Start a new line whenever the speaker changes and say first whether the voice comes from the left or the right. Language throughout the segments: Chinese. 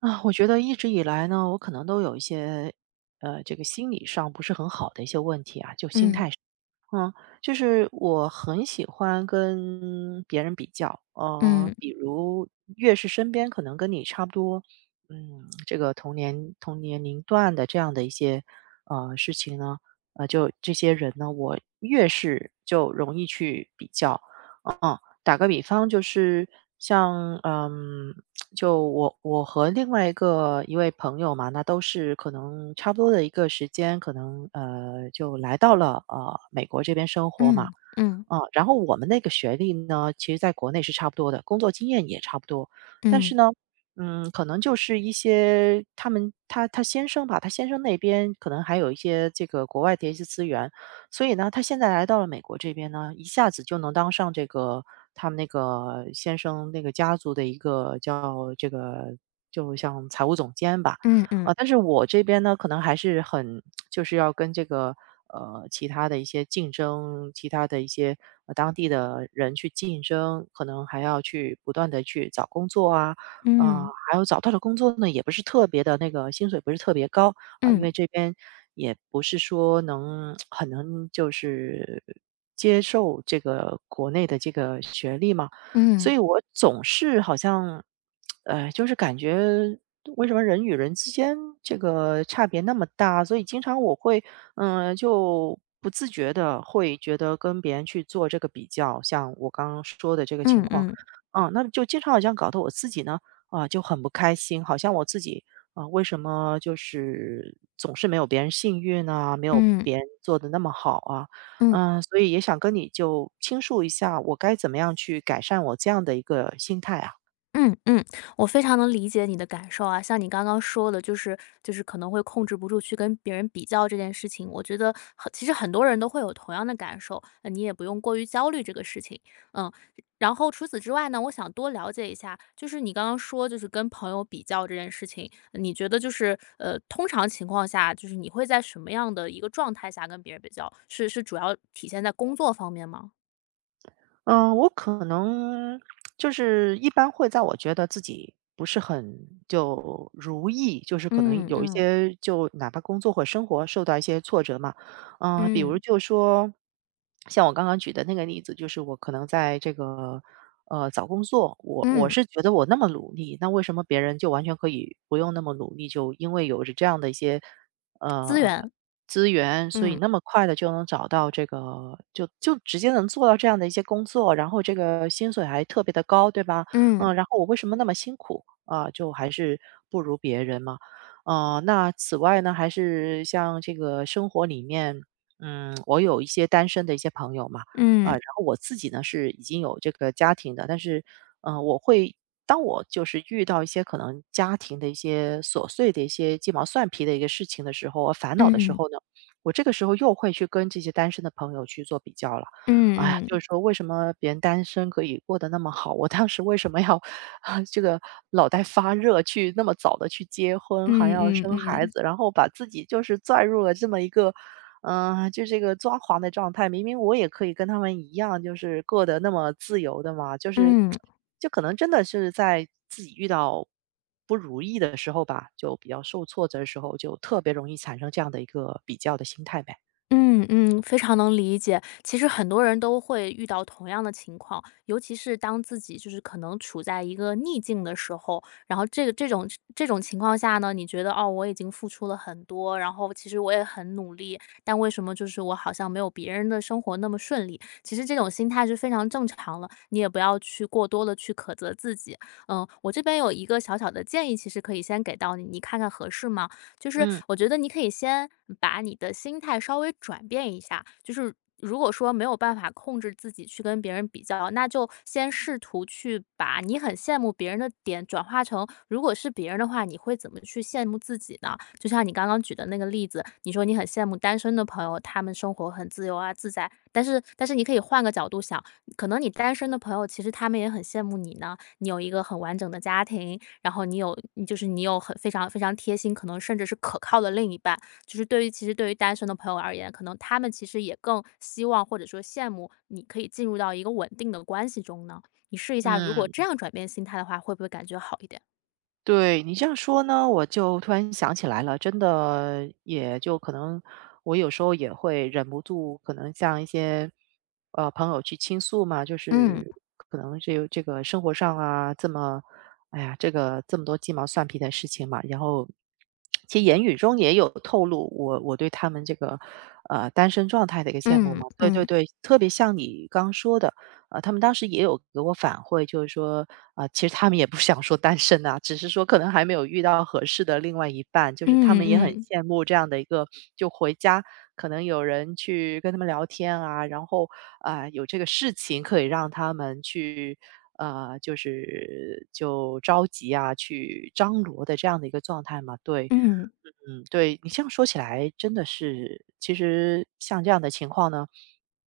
right: 啊，我觉得一直以来呢，我可能都有一些，这个心理上不是很好的一些问题啊，就心态
left: 嗯
right: 上，嗯，就是我很喜欢跟别人比较，呃，
left: 嗯
right: 比如越是身边可能跟你差不多，嗯，这个同年龄段的这样的一些事情呢，呃，就这些人呢，我越是就容易去比较，嗯，打个比方就是像，嗯，就我和另外一个一位朋友嘛，那都是可能差不多的一个时间，可能，就来到了，美国这边生活嘛。
left: 嗯嗯
right: 嗯，然后我们那个学历呢，其实在国内是差不多的，工作经验也差不多。但是
left: 嗯
right: 呢，嗯，可能就是一些他先生吧，他先生那边可能还有一些这个国外的一些资源，所以呢，他现在来到了美国这边呢，一下子就能当上这个他们那个先生那个家族的一个叫这个就像财务总监吧。
left: 嗯嗯
right: 啊，但是我这边呢，可能还是很 就是要跟这个，呃，其他的一些竞争，其他的一些，呃，当地的人去竞争，可能还要去不断的去找工作啊，啊，
left: 嗯
right: 还有找到的工作呢，也不是特别的，那个薪水不是特别高。啊，因
left: 嗯
right: 为这边也不是说能很能就是接受这个国内的这个学历嘛，
left: 嗯
right: 所
left: 嗯
right: 以我总是好像，就是感觉为什么人与人之间这个差别那么大？所以经常我会，嗯、就不自觉的会觉得跟别人去做这个比较，像我刚刚说的这个情况，
left: 嗯
right: 嗯，那就经常好像搞得我自己呢，啊、就很不开心，好像我自己啊，为什么就是总是没有别人幸运啊，没有
left: 嗯
right: 别人做的那么好啊？
left: 嗯。
right: 嗯，所以也想跟你就倾诉一下，我该怎么样去改善我这样的一个心态啊？
left: 嗯嗯，我非常能理解你的感受啊。像你刚刚说的，就是可能会控制不住去跟别人比较这件事情，我觉得其实很多人都会有同样的感受，你也不用过于焦虑这个事情。嗯，然后除此之外呢，我想多了解一下，就是你刚刚说就是跟朋友比较这件事情，你觉得通常情况下，就是你会在什么样的一个状态下跟别人比较？是主要体现在工作方面吗？
right: 嗯，我可能就是一般会在我觉得自己不是很就如意，就是可能
left: 嗯
right: 有一
left: 嗯
right: 些就哪怕工作或生活受到一些挫折嘛，嗯、比如
left: 嗯
right: 就说像我刚刚举的那个例子，就是我可能在这个找工作，我
left: 嗯，
right: 是觉得我那么努力，那为什么别人就完全可以不用那么努力，就因为有着这样的一些。
left: 资
right: 呃
left: 源，
right: 资源，所以
left: 嗯
right: 那么快的就能找到这个就直接能做到这样的一些工作，然后这个薪水还特别的高，对吧？嗯，
left: 嗯。
right: 然后我为什么那么辛苦？啊，就还是不如别人嘛。呃，那此外呢，还是像这个生活里面，嗯，我有一些单身的一些朋友嘛。啊，
left: 嗯，
right: 然后我自己呢是已经有这个家庭的，但是，嗯，我会当我就是遇到一些可能家庭的一些琐碎的一些鸡毛蒜皮的一个事情的时候，烦恼的时
left: 嗯，
right: 候呢，我这个时候又会去跟这些单身的朋友去做比较了。哎呀，
left: 嗯
right: 就
left: 嗯，
right: 是说为什么别人单身可以过得那么好，我当时为什么要 啊这个脑袋发热去那么早的去结婚，还
left: 嗯
right: 要
left: 嗯
right: 生孩
left: 嗯，
right: 子，然后把自己就是拽入了这么一个。就这个抓狂的状态，明明我也可以跟他们一样，就是过得那么自由的嘛，就是，
left: 嗯。
right: 就可能真的是在自己遇到不如意的时候吧，就比较受挫折的时候，就特别容易产生这样的一个比较的心态呗。
left: 嗯嗯，非常能理解。其实很多人都会遇到同样的情况，尤其是当自己就是可能处在一个逆境的时候，然后这个这种情况下呢，你觉得哦，我已经付出了很多，然后其实我也很努力，但为什么就是我好像没有别人的生活那么顺利？其实这种心态是非常正常了，你也不要去过多的去苛责自己。嗯，我这边有一个小小的建议，其实可以先给到你，你看看合适吗？就是
right: 嗯
left: 我觉得你可以先把你的心态稍微转变一下，就是如果说没有办法控制自己去跟别人比较，那就先试图去把你很羡慕别人的点转化成，如果是别人的话，你会怎么去羡慕自己呢？就像你刚刚举的那个例子，你说你很羡慕单身的朋友，他们生活很自由啊自在，但是你可以换个角度想，可能你单身的朋友其实他们也很羡慕你呢，你有一个很完整的家庭，然后你有你就是你有很非常非常贴心，可能甚至是可靠的另一半。就是对于其实对于单身的朋友而言，可能他们其实也更希望或者说羡慕你可以进入到一个稳定的关系中呢。你试一下，如果
right: 嗯。
left: 这样转变心态的话，会不会感觉好一点？
right: 对，你这样说呢，我就突然想起来了，真的也就可能我有时候也会忍不住，可能向一些朋友去倾诉嘛，就
left: 嗯
right: 是可能这个生活上啊，这么哎呀，这个这么多鸡毛蒜皮的事情嘛，然后其实言语中也有透露我对他们这个单身状态的一个羡慕
left: 嗯
right: 嘛，对对
left: 嗯
right: 对，特别像你刚说的。呃，他们当时也有给我反馈，就是说，啊、其实他们也不想说单身啊，只是说可能还没有遇到合适的另外一半，就是他们
left: 嗯
right: 也很
left: 嗯
right: 羡慕这样的一个，就回家可能有人去跟他们聊天啊，然后啊、有这个事情可以让他们去。呃，就是就着急啊，去张罗的这样的一个状态嘛，对，
left: 嗯，
right: 嗯，对你这样说起来，真的是，其实像这样的情况呢，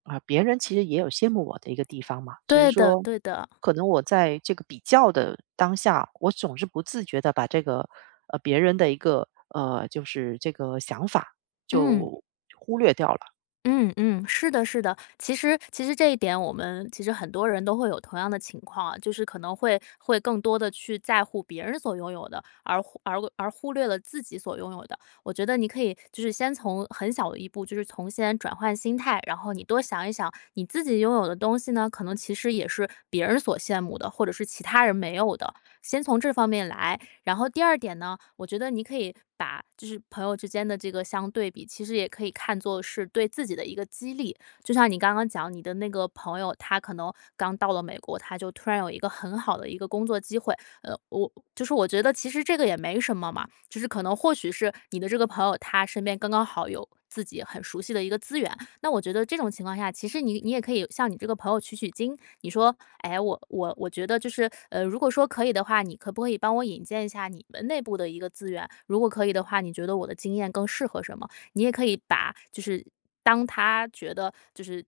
right: 啊，别人其实也有羡慕我的一个地方嘛，只是
left: 对的
right: 说
left: 对的，
right: 可能我在这个比较的当下，我总是不自觉的把这个别人的一个就是这个想法
left: 嗯。
right: 就忽略掉了。
left: 嗯嗯，是的，是的。其实这一点，我们其实很多人都会有同样的情况啊，就是可能会会更多的去在乎别人所拥有的，而而忽略了自己所拥有的。我觉得你可以就是先从很小的一步，就是从先转换心态，然后你多想一想，你自己拥有的东西呢，可能其实也是别人所羡慕的，或者是其他人没有的。先从这方面来。然后第二点呢，我觉得你可以把就是朋友之间的这个相对比，其实也可以看作是对自己的一个激励。就像你刚刚讲，你的那个朋友，他可能刚到了美国，他就突然有一个很好的一个工作机会，我就是我觉得其实这个也没什么嘛，就是可能或许是你的这个朋友他身边刚刚好有自己很熟悉的一个资源，那我觉得这种情况下，其实你你也可以向你这个朋友取取经，你说，哎，我觉得如果说可以的话，你可不可以帮我引荐一下你们内部的一个资源？如果可以的话，你觉得我的经验更适合什么？你也可以把就是当他觉得就是。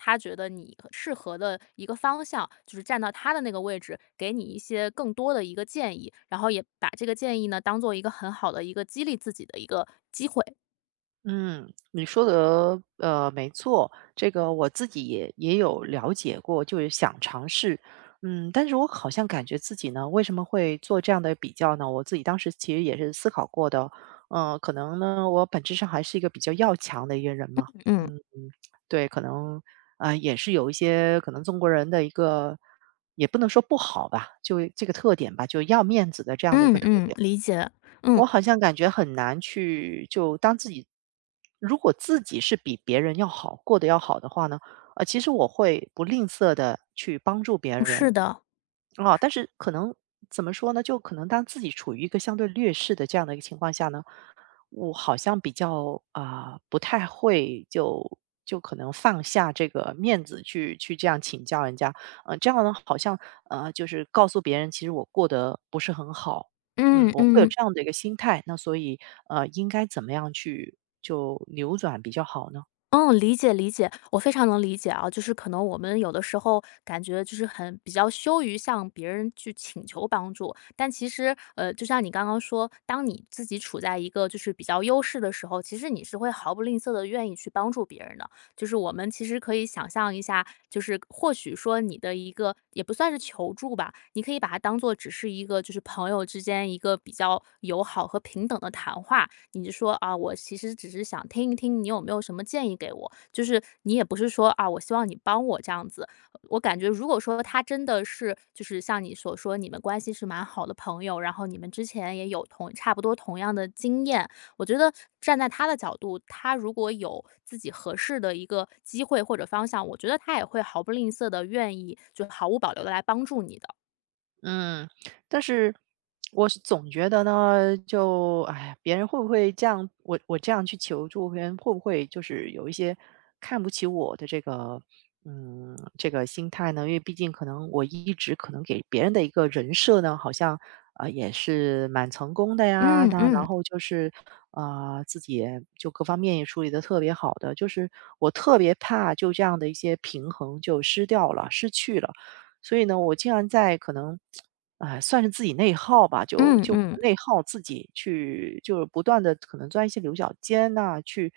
left: 他觉得你适合的一个方向，就是站到他的那个位置，给你一些更多的一个建议，然后也把这个建议呢当做一个很好的一个激励自己的一个机会。
right: 嗯，你说的没错，这个我自己也有了解过，就是想尝试，嗯，但是我好像感觉自己呢，为什么会做这样的比较呢？我自己当时其实也是思考过的，嗯、可能呢，我本质上还是一个比较要强的一个人嘛，
left: 嗯
right: 嗯，对，可能啊、也是有一些可能中国人的一个，也不能说不好吧，就这个特点吧，就要面子的这样的一个
left: 嗯
right: 特
left: 嗯，
right: 点。
left: 理解。嗯，
right: 我好像感觉很难去就当自己，如果自己是比别人要好，过得要好的话呢，呃，其实我会不吝啬的去帮助别人，
left: 是的。
right: 啊，但是可能怎么说呢？就可能当自己处于一个相对劣势的这样的一个情况下呢，我好像比较啊、不太会就可能放下这个面子去这样请教人家，呃，这样呢好像就是告诉别人其实我过得不是很好，嗯，
left: 嗯
right: 我会有
left: 嗯。
right: 这样的一个心态，那所以应该怎么样去就扭转比较好呢？
left: 嗯，理解理解，我非常能理解啊。就是可能我们有的时候感觉就是比较羞于向别人去请求帮助，但其实就像你刚刚说，当你自己处在一个就是比较优势的时候，其实你是会毫不吝啬的愿意去帮助别人的。就是我们其实可以想象一下，就是或许说你的一个也不算是求助吧，你可以把它当做只是一个就是朋友之间一个比较友好和平等的谈话。你就说啊，我其实只是想听一听你有没有什么建议给我，就是你也不是说啊，我希望你帮我这样子。我感觉如果说他真的是就是像你所说，你们关系是蛮好的朋友，然后你们之前也有同差不多同样的经验，我觉得站在他的角度，他如果有自己合适的一个机会或者方向，我觉得他也会毫不吝啬的愿意就毫无保留的来帮助你的。
right: 嗯，但是我总觉得呢，就哎，别人会不会这样，我这样去求助，别人会不会就是有一些看不起我的这个嗯这个心态呢？因为毕竟可能我一直可能给别人的一个人设呢，好像啊也是蛮成功的呀，
left: 嗯
right: 那然
left: 嗯
right: 后就是啊，自己也就各方面也处理的特别好的，就是我特别怕就这样的一些平衡就失掉了、失去了。所以呢，我竟然在可能，哎，算是自己内耗吧，就
left: 嗯
right: 就
left: 嗯
right: 内耗自己去，就是不断的可能钻一些牛角尖呐、去，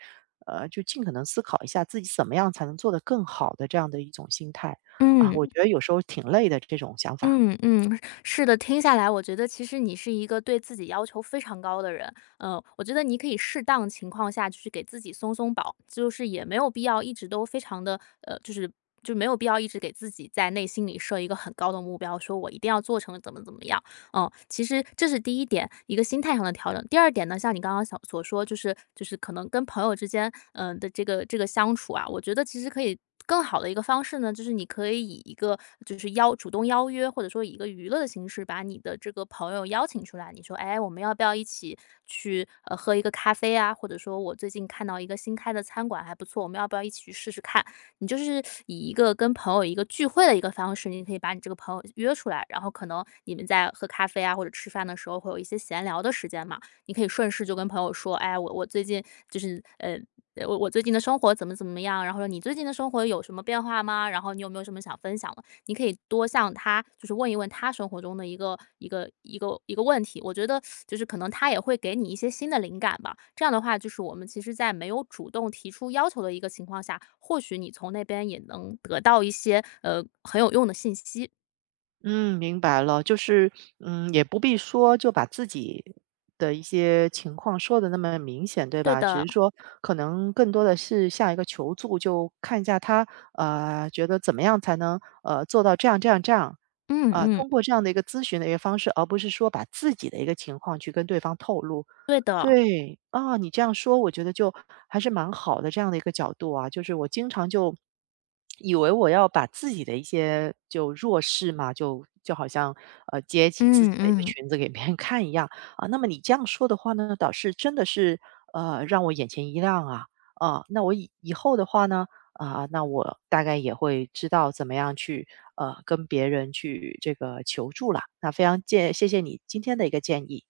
right: 呃，就尽可能思考一下自己怎么样才能做得更好的这样的一种心态啊，我
left: 嗯
right: 觉得有时候挺累的这种想法。
left: 嗯嗯，是的，听下来我觉得其实你是一个对自己要求非常高的人，嗯，我觉得你可以适当情况下去给自己松松绑，就是也没有必要一直都非常的，就是就没有必要一直给自己在内心里设一个很高的目标，说我一定要做成怎么怎么样。嗯，其实这是第一点，一个心态上的调整。第二点呢，像你刚刚想所说，就是就是可能跟朋友之间，嗯、的这个相处啊，我觉得其实可以。更好的一个方式呢，就是你可以以一个就是主动邀约，或者说以一个娱乐的形式，把你的这个朋友邀请出来。你说，哎，我们要不要一起去喝一个咖啡啊？或者说我最近看到一个新开的餐馆还不错，我们要不要一起去试试看？你就是以一个跟朋友一个聚会的一个方式，你可以把你这个朋友约出来，然后可能你们在喝咖啡啊或者吃饭的时候会有一些闲聊的时间嘛，你可以顺势就跟朋友说，哎，就是呃。我最近的生活怎么怎么样？然后说你最近的生活有什么变化吗？然后你有没有什么想分享的？你可以多向他就是问一问他生活中的一个一个一个一个问题，我觉得就是可能他也会给你一些新的灵感吧。这样的话，就是我们其实在没有主动提出要求的一个情况下，或许你从那边也能得到一些很有用的信息。
right: 嗯，明白了，就是，嗯，也不必说就把自己的一些情况说的那么明显，对
left: 对
right: 吧？只
left: 的，
right: 是说可能更多的是像一个求助，就看一下他，呃，觉得怎么样才能，呃，做到这样这样这样，
left: 嗯
right: 呃，
left: 嗯，
right: 通过这样的一个咨询的一个方式，而不是说把自己的一个情况去跟对方透露。
left: 对的，
right: 对，啊，你这样说，我觉得就还是蛮好的这样的一个角度啊。就是我经常就以为我要把自己的一些就弱势嘛，就好像揭起自
left: 嗯
right: 己的一个
left: 嗯。
right: 裙子给别人看一样啊。那么你这样说的话呢，倒是真的是让我眼前一亮啊啊。那我以后的话呢啊，那我大概也会知道怎么样去跟别人去这个求助了。那非常建谢谢你今天的一个建议。